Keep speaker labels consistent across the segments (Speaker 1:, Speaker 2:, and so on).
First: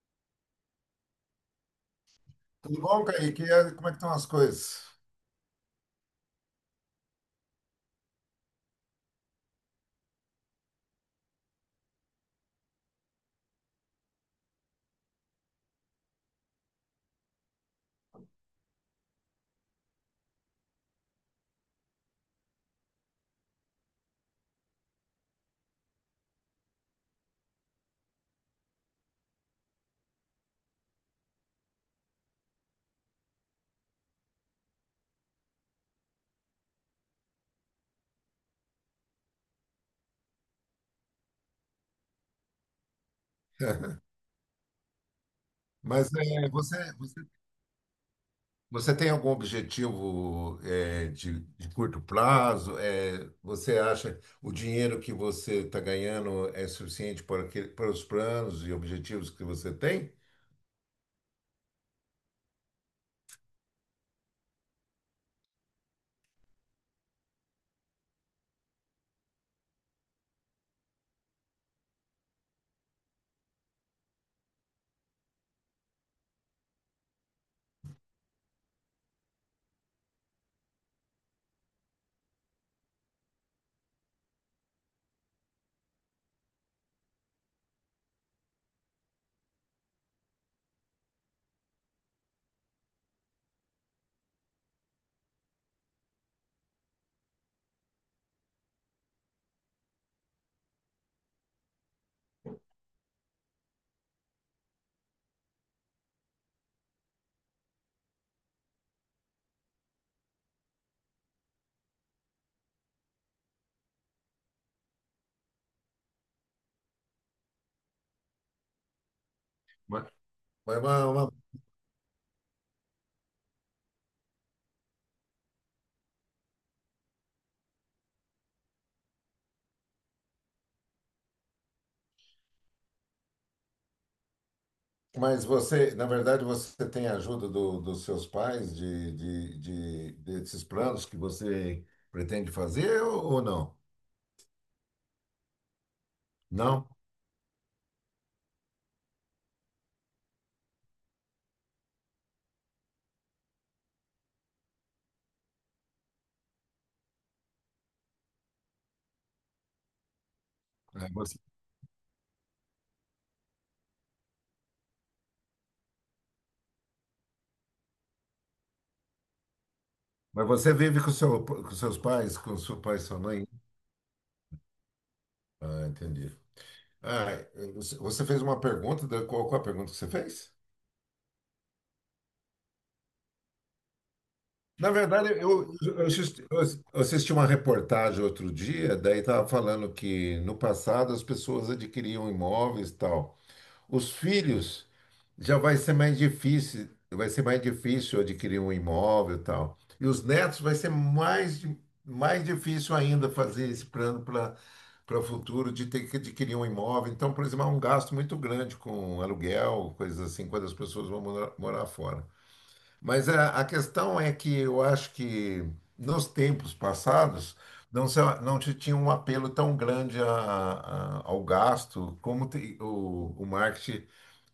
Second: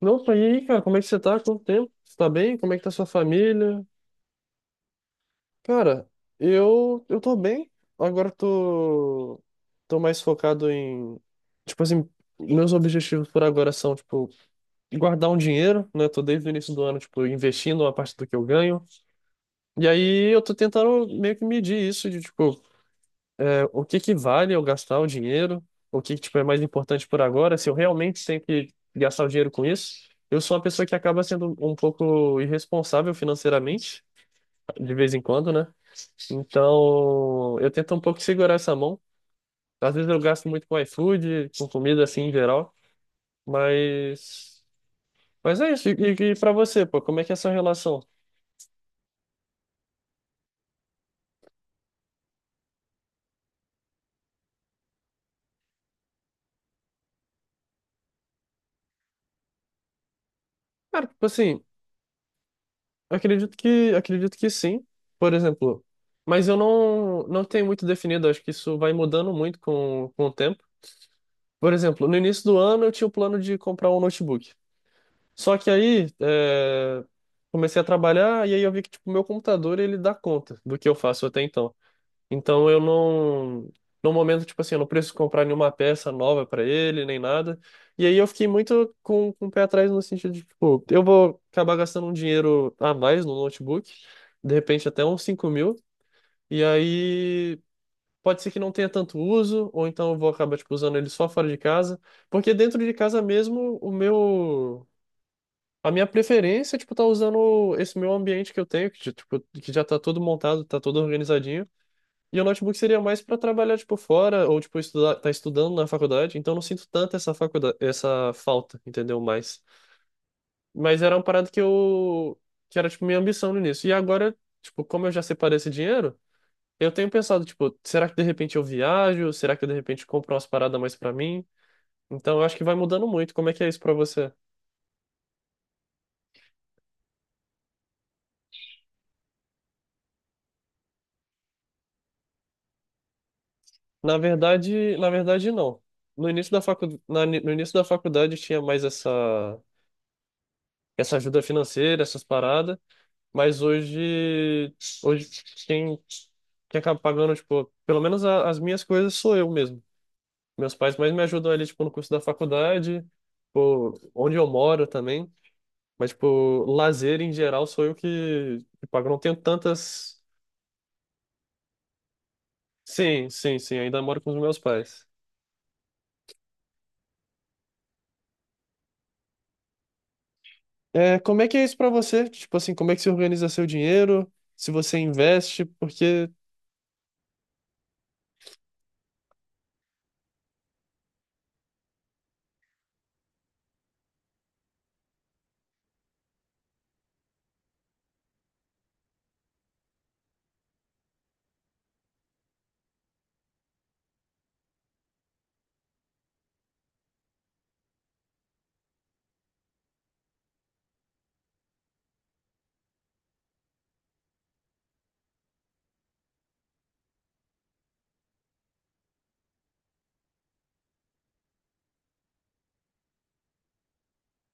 Speaker 1: Opa, e aí, cara, como é que você tá? Quanto tempo? Você tá bem? Como é
Speaker 2: Tudo
Speaker 1: que tá
Speaker 2: bom,
Speaker 1: sua
Speaker 2: Kaique? E aí,
Speaker 1: família?
Speaker 2: como é que estão as coisas?
Speaker 1: Cara, eu tô bem. Agora eu tô mais focado em, tipo assim, meus objetivos por agora são, tipo, guardar um dinheiro, né? Tô desde o início do ano, tipo, investindo uma parte do que eu ganho. E aí eu tô tentando meio que medir isso de, tipo, o que que vale eu gastar o dinheiro? O que que, tipo, é mais importante por agora? Se eu realmente tenho que gastar o dinheiro com isso? Eu sou uma pessoa que acaba sendo um pouco irresponsável financeiramente, de vez em quando, né? Então, eu tento um pouco segurar essa mão. Às vezes eu gasto muito com iFood, com comida assim em geral, mas mas é isso. E,
Speaker 2: Mas
Speaker 1: e
Speaker 2: é,
Speaker 1: para
Speaker 2: você,
Speaker 1: você, pô, como
Speaker 2: você,
Speaker 1: é que é a sua relação?
Speaker 2: você tem algum objetivo de curto prazo? É, você acha o dinheiro que você está ganhando é suficiente para, para os planos e objetivos que você tem?
Speaker 1: Cara, tipo assim, acredito que sim, por exemplo. Mas eu não tenho muito definido, acho que isso vai mudando muito com o tempo. Por exemplo, no início do ano eu tinha o plano de comprar um notebook. Só que aí comecei a trabalhar e aí eu vi que tipo, meu computador ele dá conta do que eu faço até então. Então eu não, no momento, tipo assim, eu não preciso comprar nenhuma peça nova para ele, nem nada. E aí eu fiquei muito com o pé atrás no sentido de, tipo, eu vou acabar gastando um dinheiro a mais no notebook, de repente até uns 5 mil, e aí pode ser que não tenha tanto uso, ou então eu vou acabar, tipo, usando ele só fora de casa, porque dentro de casa mesmo, a minha preferência é, tipo, tá usando esse meu ambiente que eu tenho, que, tipo, que já tá todo montado, tá todo organizadinho, e o notebook seria mais para trabalhar, tipo, fora ou, tipo, estudar, tá estudando na faculdade. Então, eu não sinto tanto essa falta, entendeu? Mais.
Speaker 2: Ma- Mas,
Speaker 1: Mas
Speaker 2: ma-
Speaker 1: era uma
Speaker 2: ma-
Speaker 1: parada que era, tipo, minha ambição no início. E agora, tipo, como eu já separei esse dinheiro, eu tenho pensado, tipo, será que de repente eu viajo? Será que eu, de repente compro umas paradas mais para mim? Então, eu acho que vai mudando muito. Como é que é isso para você?
Speaker 2: mas você, na verdade, você tem a ajuda dos seus pais desses planos que você pretende fazer ou não?
Speaker 1: Na verdade, não. No início da
Speaker 2: Não?
Speaker 1: facu... na- No início da faculdade tinha mais essa ajuda financeira, essas paradas. Mas hoje, hoje quem, quem acaba pagando, tipo, pelo menos as minhas coisas sou eu mesmo. Meus pais
Speaker 2: É,
Speaker 1: mais me
Speaker 2: você-
Speaker 1: ajudam ali, tipo, no curso da faculdade, tipo, onde eu moro também. Mas, tipo, lazer em geral sou eu que pago. Eu não tenho tantas.
Speaker 2: Mas você vive com, seu, com seus pais, com seu pai e sua
Speaker 1: Sim,
Speaker 2: mãe?
Speaker 1: sim, sim, ainda moro com os meus pais.
Speaker 2: Ah, entendi. Ah, você fez uma pergunta, qual, qual a pergunta que você fez?
Speaker 1: É, como é que é isso pra você? Tipo assim, como é que você organiza seu dinheiro? Se
Speaker 2: Na
Speaker 1: você
Speaker 2: verdade,
Speaker 1: investe,
Speaker 2: eu
Speaker 1: porque.
Speaker 2: assisti, eu assisti uma reportagem outro dia, daí estava falando que no passado as pessoas adquiriam imóveis e tal. Os filhos já vai ser mais difícil, vai ser mais difícil adquirir um imóvel e tal. E os netos vai ser mais, mais difícil ainda fazer esse plano para para o futuro de ter que adquirir um imóvel. Então, por exemplo, há um gasto muito grande com aluguel, coisas assim, quando as pessoas vão morar, morar fora. Mas a questão é que eu acho que nos tempos passados não, não se tinha um apelo tão grande ao gasto como o marketing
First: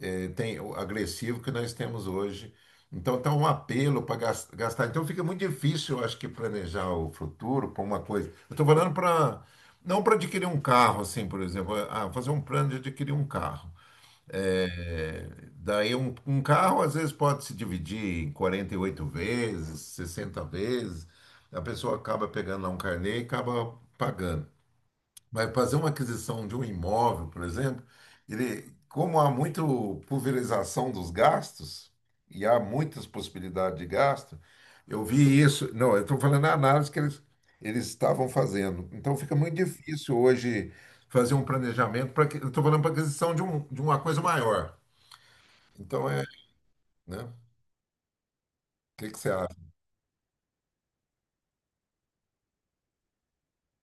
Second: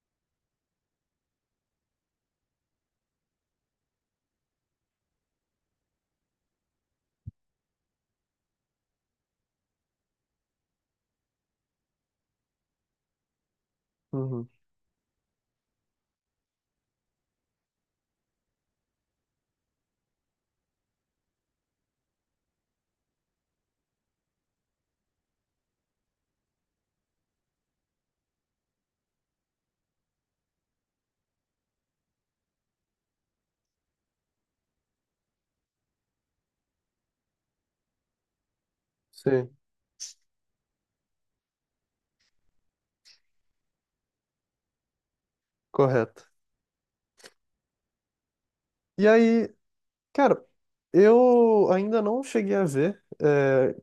Speaker 2: tem o agressivo que nós temos hoje. Então, está um apelo para gastar. Então, fica muito difícil, eu acho que, planejar o futuro para uma coisa. Eu estou falando para. Não para adquirir um carro, assim, por exemplo. Ah, fazer um plano de adquirir um carro.
Speaker 1: Uhum,
Speaker 2: É, daí, um carro, às vezes, pode se dividir em 48 vezes, 60 vezes. A pessoa acaba pegando lá um carnê e acaba pagando vai fazer uma aquisição de um imóvel, por exemplo, ele, como há muita pulverização dos gastos, e há muitas possibilidades de gasto, eu vi isso. Não, eu estou falando a análise que eles estavam fazendo. Então fica
Speaker 1: sim,
Speaker 2: muito difícil hoje fazer um planejamento para que. Eu estou falando para aquisição de, um, de uma coisa maior. Então
Speaker 1: correto.
Speaker 2: é, né? O
Speaker 1: E
Speaker 2: que que você
Speaker 1: aí,
Speaker 2: acha?
Speaker 1: cara, eu ainda não cheguei a ver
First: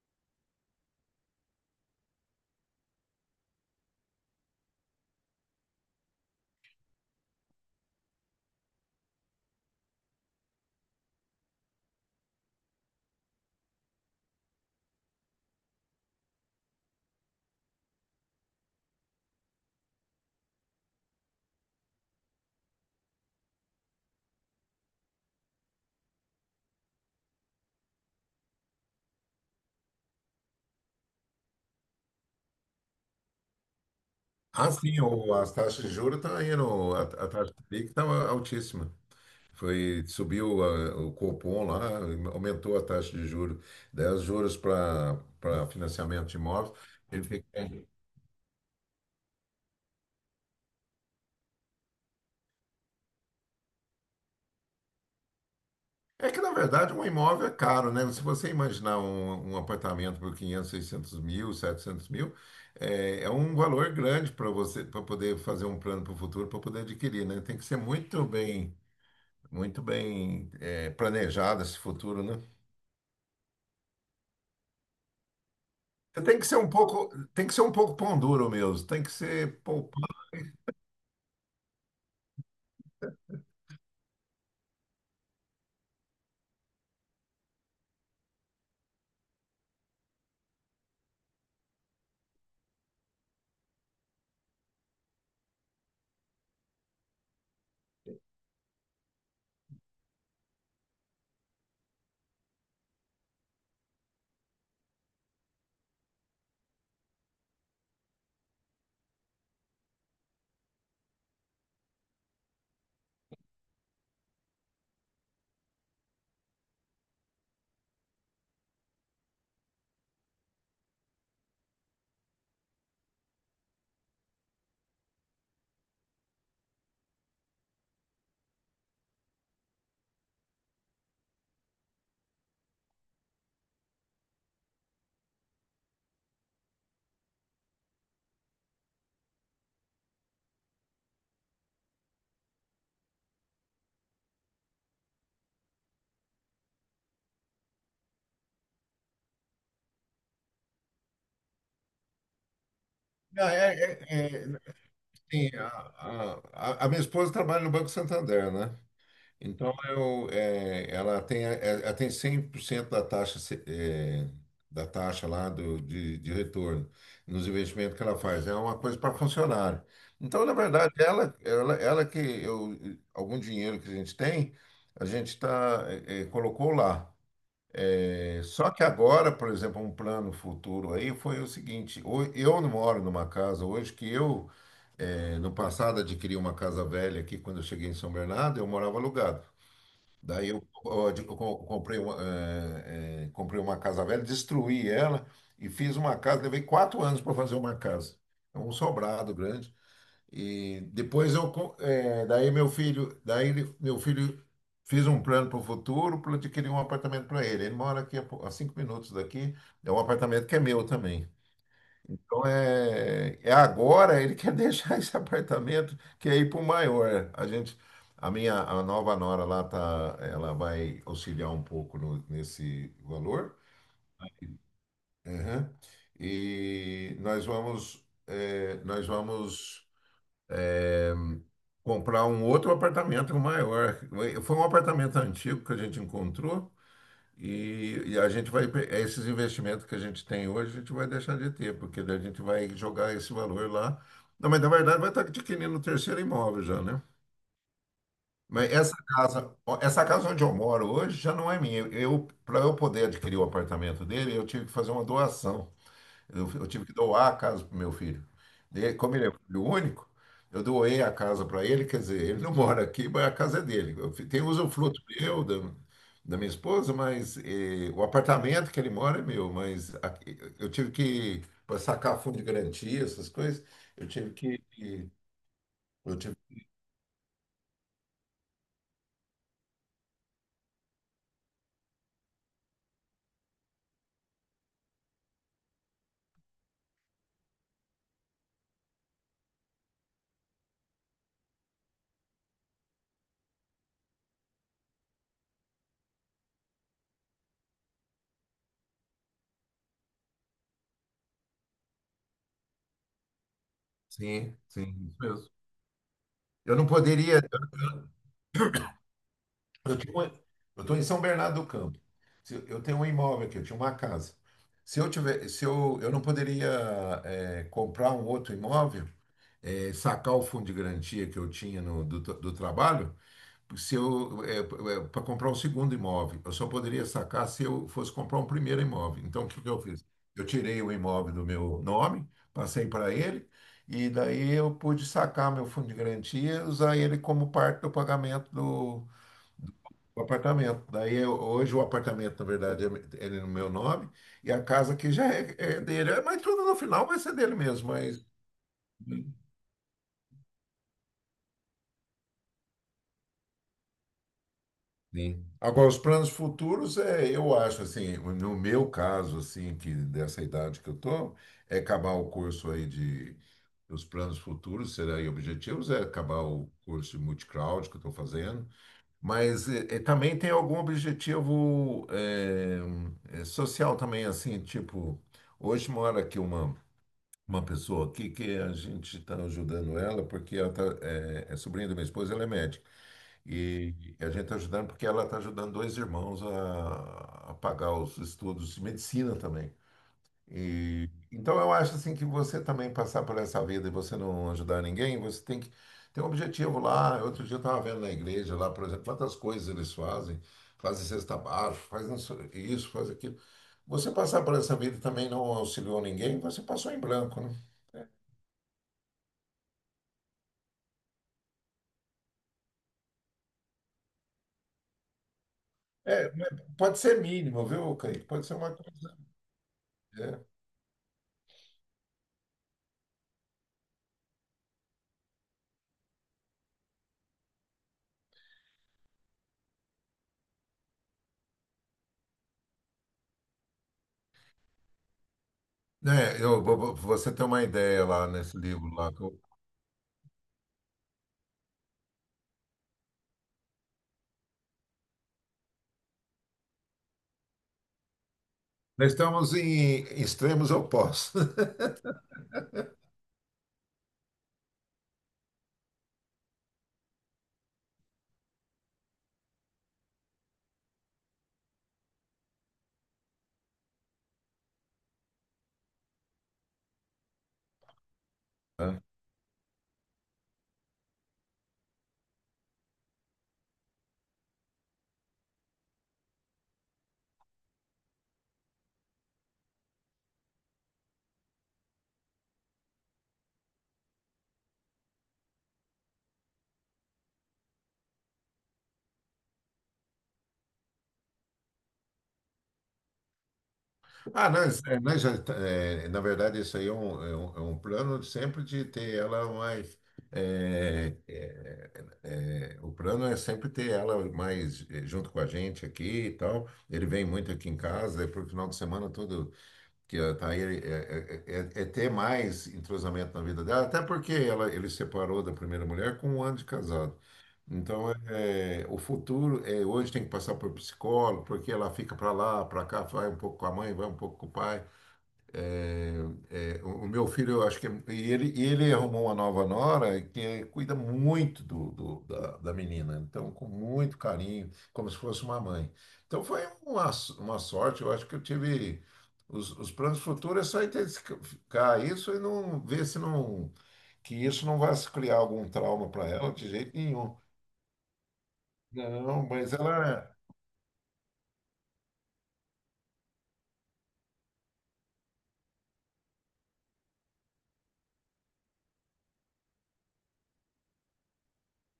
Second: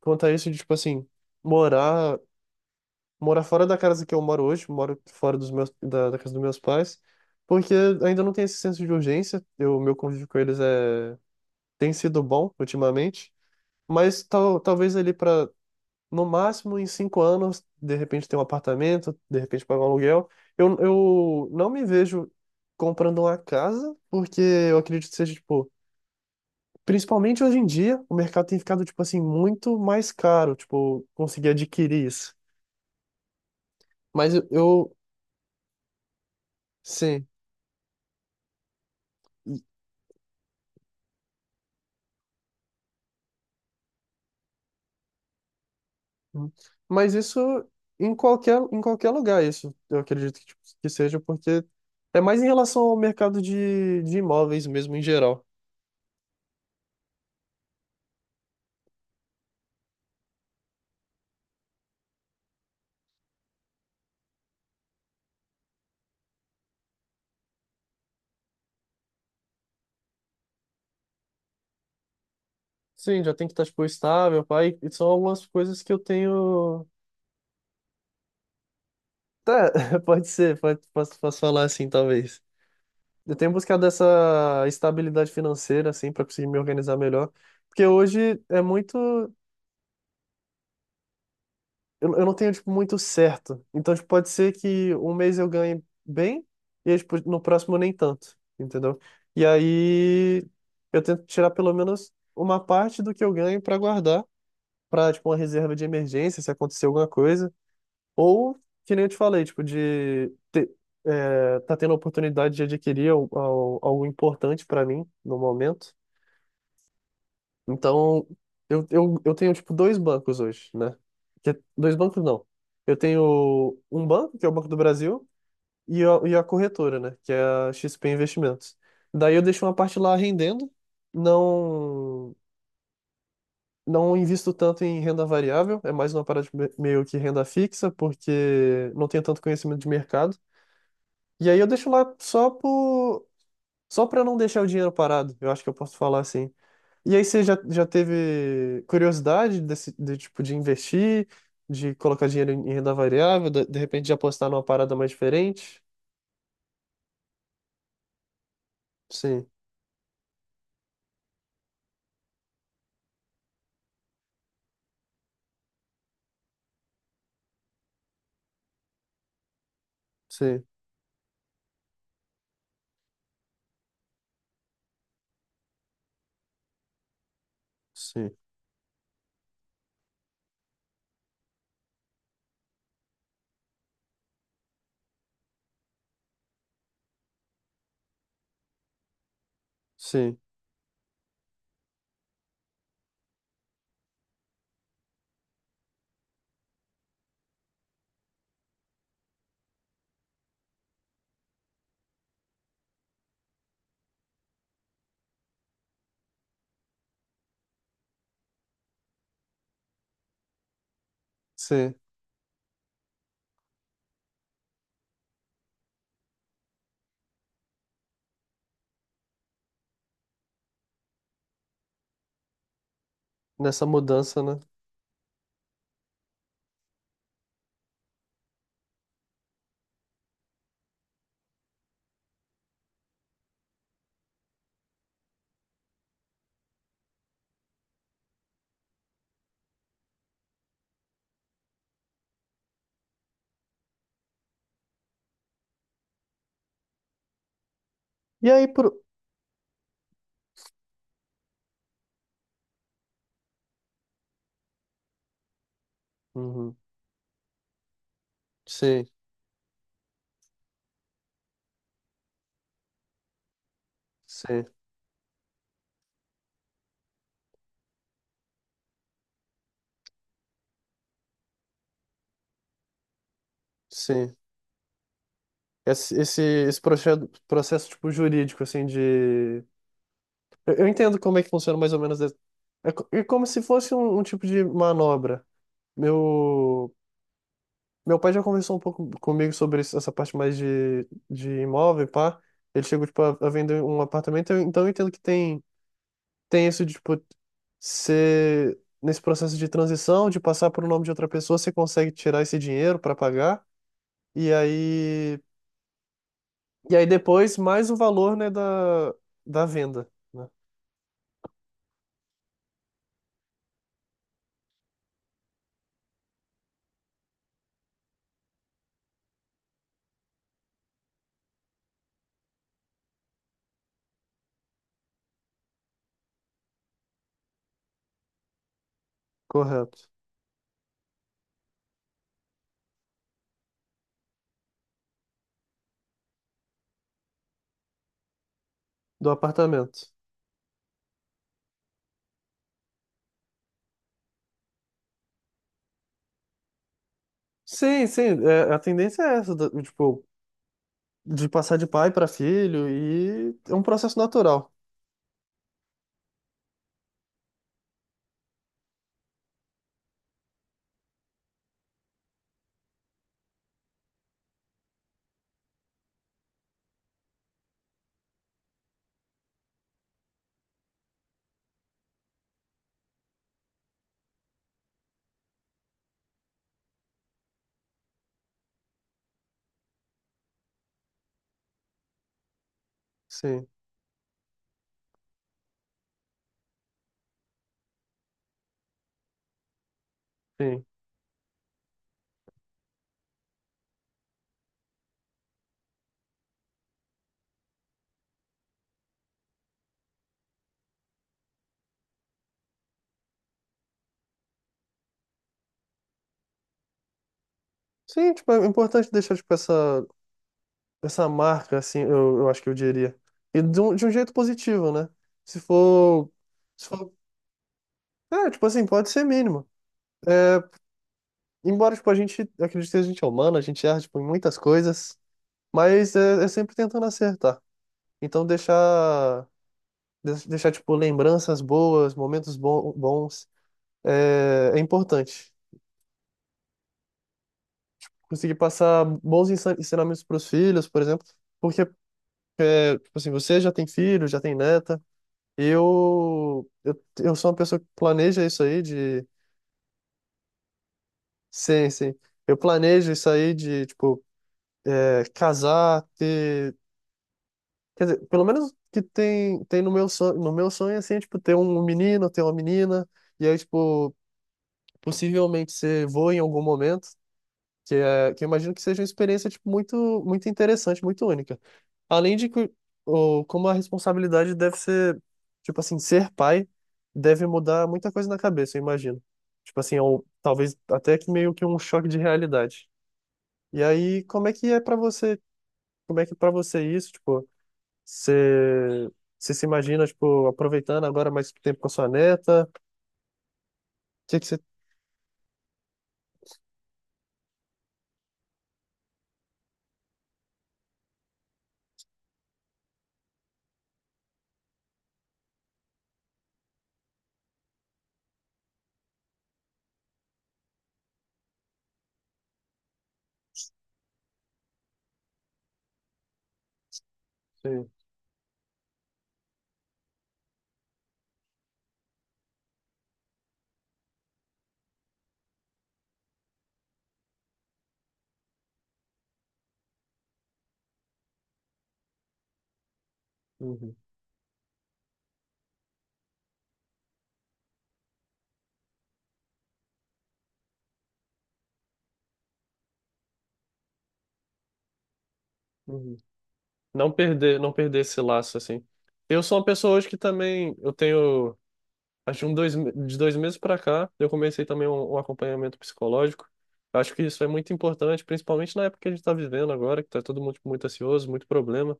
Speaker 1: quanto a isso de, tipo assim, morar, morar fora da casa que eu moro hoje, moro fora da casa dos meus pais, porque ainda não tem esse senso de urgência. Meu convívio com eles é, tem sido bom ultimamente, mas talvez ali para, no máximo, em 5 anos, de repente ter um apartamento, de repente pagar um aluguel. Eu não me vejo comprando uma casa, porque eu acredito que seja, tipo, principalmente hoje em dia, o mercado tem ficado, tipo assim, muito mais caro, tipo, conseguir adquirir isso. Mas eu,
Speaker 2: Ah,
Speaker 1: eu-
Speaker 2: sim, as taxas de juros estão indo,
Speaker 1: sim.
Speaker 2: a taxa de PIB está altíssima. Foi, subiu o Copom lá, aumentou a taxa de juros, 10 juros para para financiamento de imóvel.
Speaker 1: Mas
Speaker 2: Ele fica-
Speaker 1: isso em qualquer lugar, isso eu acredito que, tipo, que seja, porque é mais em relação ao mercado de imóveis mesmo em geral.
Speaker 2: É que, na verdade, um imóvel é caro, né? Se você imaginar um, um apartamento por 500, 600 mil, 700 mil, é, é um valor grande para você, para poder fazer um plano para o futuro, para poder adquirir, né? Tem que ser muito bem, é, planejado esse futuro, né?
Speaker 1: Sim, já tem que estar, tipo, estável, pai. E são algumas coisas que eu
Speaker 2: Você tem que ser um
Speaker 1: tenho.
Speaker 2: pouco, tem que ser um pouco pão duro mesmo, tem que ser
Speaker 1: Tá,
Speaker 2: poupado.
Speaker 1: pode ser, posso falar assim, talvez. Eu tenho buscado essa estabilidade financeira, assim, para conseguir me organizar melhor, porque hoje é muito. Eu não tenho, tipo, muito certo. Então, tipo, pode ser que um mês eu ganhe bem e, aí, tipo, no próximo nem tanto, entendeu? E aí eu tento tirar pelo menos uma parte do que eu ganho para guardar, para, tipo, uma reserva de emergência, se acontecer alguma coisa. Ou, que nem eu te falei, tipo, tá tendo a oportunidade de adquirir algo importante para mim no momento. Então, eu tenho, tipo, dois bancos hoje, né? Dois bancos não. Eu tenho um banco, que é o Banco do Brasil, e a corretora, né? Que é a XP Investimentos. Daí eu deixo uma parte lá rendendo, não, não invisto tanto em renda variável, é mais uma parada de meio que renda fixa, porque não tenho tanto conhecimento de mercado. E aí eu deixo lá só para não deixar o dinheiro parado. Eu acho que eu posso falar assim. E aí você já teve curiosidade desse de, tipo de investir, de colocar dinheiro em renda
Speaker 2: É,
Speaker 1: variável, de repente de apostar
Speaker 2: é, é,
Speaker 1: numa parada mais
Speaker 2: Sim, a,
Speaker 1: diferente?
Speaker 2: a a minha esposa trabalha no Banco Santander, né?
Speaker 1: Sim,
Speaker 2: Então, eu, é, ela tem 100% da taxa, é, da taxa lá do, de retorno nos investimentos que ela faz. É uma coisa para funcionário. Então, na
Speaker 1: sim,
Speaker 2: verdade, ela que eu, algum dinheiro que a gente tem, a gente tá, é, é, colocou lá.
Speaker 1: sim,
Speaker 2: É, só que agora, por exemplo, um plano futuro aí foi o seguinte: eu não moro numa casa hoje que eu, eh, no passado, adquiri uma casa velha aqui quando eu cheguei em São Bernardo, eu morava alugado.
Speaker 1: sim,
Speaker 2: Daí eu, ó, eu comprei uma, comprei uma casa velha, destruí ela e fiz uma casa. Levei 4 anos para fazer uma casa. É um sobrado grande. E depois eu, daí meu filho, meu filho fez um plano para o futuro, para eu adquirir um apartamento para ele. Ele mora aqui a, a 5 minutos daqui, é um apartamento que é meu também.
Speaker 1: sim.
Speaker 2: Então é, é agora ele quer deixar esse apartamento que é ir para o maior. A gente, a minha, a nova nora lá tá, ela vai auxiliar um pouco nesse valor.
Speaker 1: Nessa mudança, né?
Speaker 2: Uhum. E nós vamos, nós vamos é, comprar um outro apartamento maior. Foi um apartamento antigo que a gente encontrou e a gente vai, esses investimentos que a gente tem hoje, a gente vai deixar de ter, porque daí a gente vai jogar esse valor lá. Não, mas na verdade vai estar adquirindo o terceiro imóvel já, né?
Speaker 1: E aí
Speaker 2: Mas
Speaker 1: por...
Speaker 2: essa casa, ó, essa casa onde eu moro hoje já não é minha. Eu, para eu poder adquirir o apartamento dele, eu tive que fazer uma doação. Eu
Speaker 1: Uhum.
Speaker 2: tive que doar a casa para meu filho. E
Speaker 1: Sim,
Speaker 2: como ele é filho único, eu doei a casa para ele, quer dizer, ele não mora aqui, mas a casa é dele. Tem
Speaker 1: sim,
Speaker 2: usufruto meu, da, da minha esposa, mas eh, o apartamento que ele mora é meu, mas eu tive que, para sacar fundo de garantia, essas coisas, eu tive
Speaker 1: sim.
Speaker 2: que. que-
Speaker 1: Esse,
Speaker 2: eu tive,
Speaker 1: esse, esse processo tipo jurídico assim de eu entendo como é que funciona mais ou menos. É como se fosse um tipo de manobra. Meu, meu pai já conversou um pouco comigo sobre essa parte mais de imóvel, pá. Ele chegou, tipo, a vender um apartamento, então eu entendo que tem isso de, tipo, ser nesse processo de transição, de passar por o nome de outra pessoa, você consegue tirar esse dinheiro para pagar, e
Speaker 2: sim, sim, isso
Speaker 1: aí,
Speaker 2: mesmo. Eu não
Speaker 1: e aí
Speaker 2: poderia.
Speaker 1: depois mais o valor, né, da
Speaker 2: Eu
Speaker 1: venda,
Speaker 2: tinha uma-
Speaker 1: né?
Speaker 2: eu estou em São Bernardo do Campo. Eu tenho um imóvel aqui, eu tinha uma casa. Se eu tiver, se eu, eu não poderia comprar um outro imóvel, sacar o fundo de garantia que eu tinha no, do, do trabalho, se eu para comprar um segundo imóvel, eu só poderia sacar se eu fosse comprar um primeiro imóvel. Então, o que que eu fiz?
Speaker 1: Correto.
Speaker 2: Eu tirei o imóvel do meu nome, passei para ele e daí eu pude sacar meu fundo de garantia, e usar ele como parte do pagamento
Speaker 1: Do apartamento.
Speaker 2: o apartamento. Hoje o apartamento, na verdade, ele é no meu nome e a casa aqui já é, é dele. É, mas tudo no final vai ser dele mesmo.
Speaker 1: Sim, sim,
Speaker 2: Mas
Speaker 1: é, a tendência é essa, tipo, de passar de pai para filho e é um processo natural.
Speaker 2: sim. Agora os planos futuros é, eu acho assim, no meu caso assim, que dessa idade que eu tô, é acabar o curso aí de os planos futuros será e objetivos é acabar o curso de multicloud que eu estou fazendo. Mas também tem algum objetivo social também, assim, tipo, hoje mora aqui uma pessoa aqui que a gente está ajudando ela, porque ela tá, é, sobrinha da minha esposa, ela é médica.
Speaker 1: Sim,
Speaker 2: E a gente está ajudando porque ela está ajudando dois irmãos a pagar os estudos de medicina também.
Speaker 1: sim.
Speaker 2: E, então eu acho assim que você também passar por essa vida e você não ajudar ninguém, você tem que ter um objetivo lá. Outro dia eu estava vendo na igreja lá, por exemplo, quantas coisas eles fazem, fazem cesta básica, fazem isso, isso, faz aquilo. Você passar por essa vida e também não auxiliou ninguém, você passou em branco, né?
Speaker 1: Sim, tipo, é importante deixar, tipo, essa marca, assim, eu acho que eu diria. E de um jeito positivo, né? Se for,
Speaker 2: É, mas
Speaker 1: se
Speaker 2: pode
Speaker 1: for,
Speaker 2: ser mínimo, viu, Kaique? Pode
Speaker 1: é,
Speaker 2: ser
Speaker 1: tipo
Speaker 2: uma
Speaker 1: assim, pode
Speaker 2: coisa.
Speaker 1: ser mínimo.
Speaker 2: É.
Speaker 1: É, embora, tipo, eu acredito que a gente é humano, a gente erra, tipo, em muitas coisas, mas é sempre tentando acertar. Então, deixar, tipo, lembranças boas, momentos bons, é importante.
Speaker 2: Né, eu, você tem uma ideia lá
Speaker 1: Conseguir
Speaker 2: nesse livro
Speaker 1: passar
Speaker 2: lá.
Speaker 1: bons ensinamentos para os filhos, por exemplo, porque, é, tipo assim, você já tem filho, já tem neta, eu sou uma pessoa que planeja isso aí
Speaker 2: Nós
Speaker 1: de...
Speaker 2: estamos em extremos opostos.
Speaker 1: Sim, sim. Eu planejo isso aí de, tipo, é, casar, ter... Quer dizer, pelo menos que tem no meu sonho, assim, é, tipo, ter um menino, ter uma menina, e aí, tipo, possivelmente ser vô em algum momento, que eu imagino que seja uma experiência tipo, muito, muito interessante, muito única. Além de que como a responsabilidade deve ser, tipo assim, ser pai deve mudar muita coisa na cabeça, eu imagino. Tipo assim, talvez até que meio que um choque de realidade. E aí, como é que para você isso, tipo, você, você se imagina, tipo, aproveitando agora mais tempo com a sua neta? O que que
Speaker 2: Ah,
Speaker 1: você...
Speaker 2: nós, é, nós já, é, na verdade, isso aí é um, é um, é um plano sempre de ter ela mais. é, é, é, o plano é sempre ter ela mais eh, junto com a gente aqui e tal. Ele vem muito aqui em casa, daí pro final de semana todo que ela tá aí, é ter mais entrosamento na vida dela, até porque ela, ele separou da primeira mulher com um ano de casado.
Speaker 1: Sim.
Speaker 2: Então, é, o futuro é hoje tem que passar por psicólogo, porque ela fica para lá, para cá, vai um pouco com a mãe, vai um pouco com o pai. É, é, o meu filho, eu acho que e ele arrumou uma nova nora que é, cuida muito do, da, da menina, então com
Speaker 1: Uhum,
Speaker 2: muito carinho, como se fosse uma mãe. Então foi uma, uma sorte, eu acho que eu tive os planos futuros é só intensificar isso e não ver se não que isso não vai criar algum trauma
Speaker 1: uhum.
Speaker 2: para ela de jeito
Speaker 1: não
Speaker 2: nenhum.
Speaker 1: perder, não perder esse laço, assim. Eu
Speaker 2: Não,
Speaker 1: sou uma
Speaker 2: mas
Speaker 1: pessoa hoje
Speaker 2: ela.
Speaker 1: que
Speaker 2: É.
Speaker 1: também, eu tenho, acho que de 2 meses pra cá, eu comecei também um acompanhamento psicológico. Eu acho que isso é muito importante, principalmente na época que a gente tá vivendo agora, que tá todo mundo tipo, muito ansioso, muito problema.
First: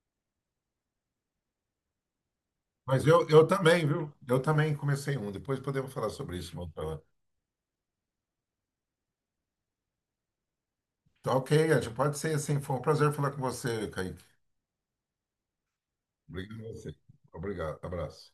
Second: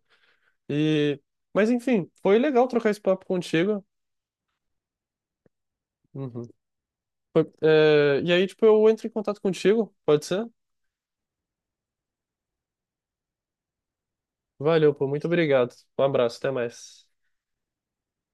Speaker 1: E, mas enfim, foi legal trocar esse
Speaker 2: Mas
Speaker 1: papo
Speaker 2: eu
Speaker 1: contigo.
Speaker 2: também, viu? Eu também comecei um. Depois podemos falar sobre
Speaker 1: Uhum.
Speaker 2: isso, uma outra hora.
Speaker 1: E aí, tipo, eu entro em contato contigo, pode ser?
Speaker 2: Tá, ok, Ed, pode ser assim. Foi um prazer falar com você, Kaique.
Speaker 1: Valeu, pô, muito obrigado. Um abraço, até
Speaker 2: Obrigado a você.
Speaker 1: mais.
Speaker 2: Obrigado. Abraço.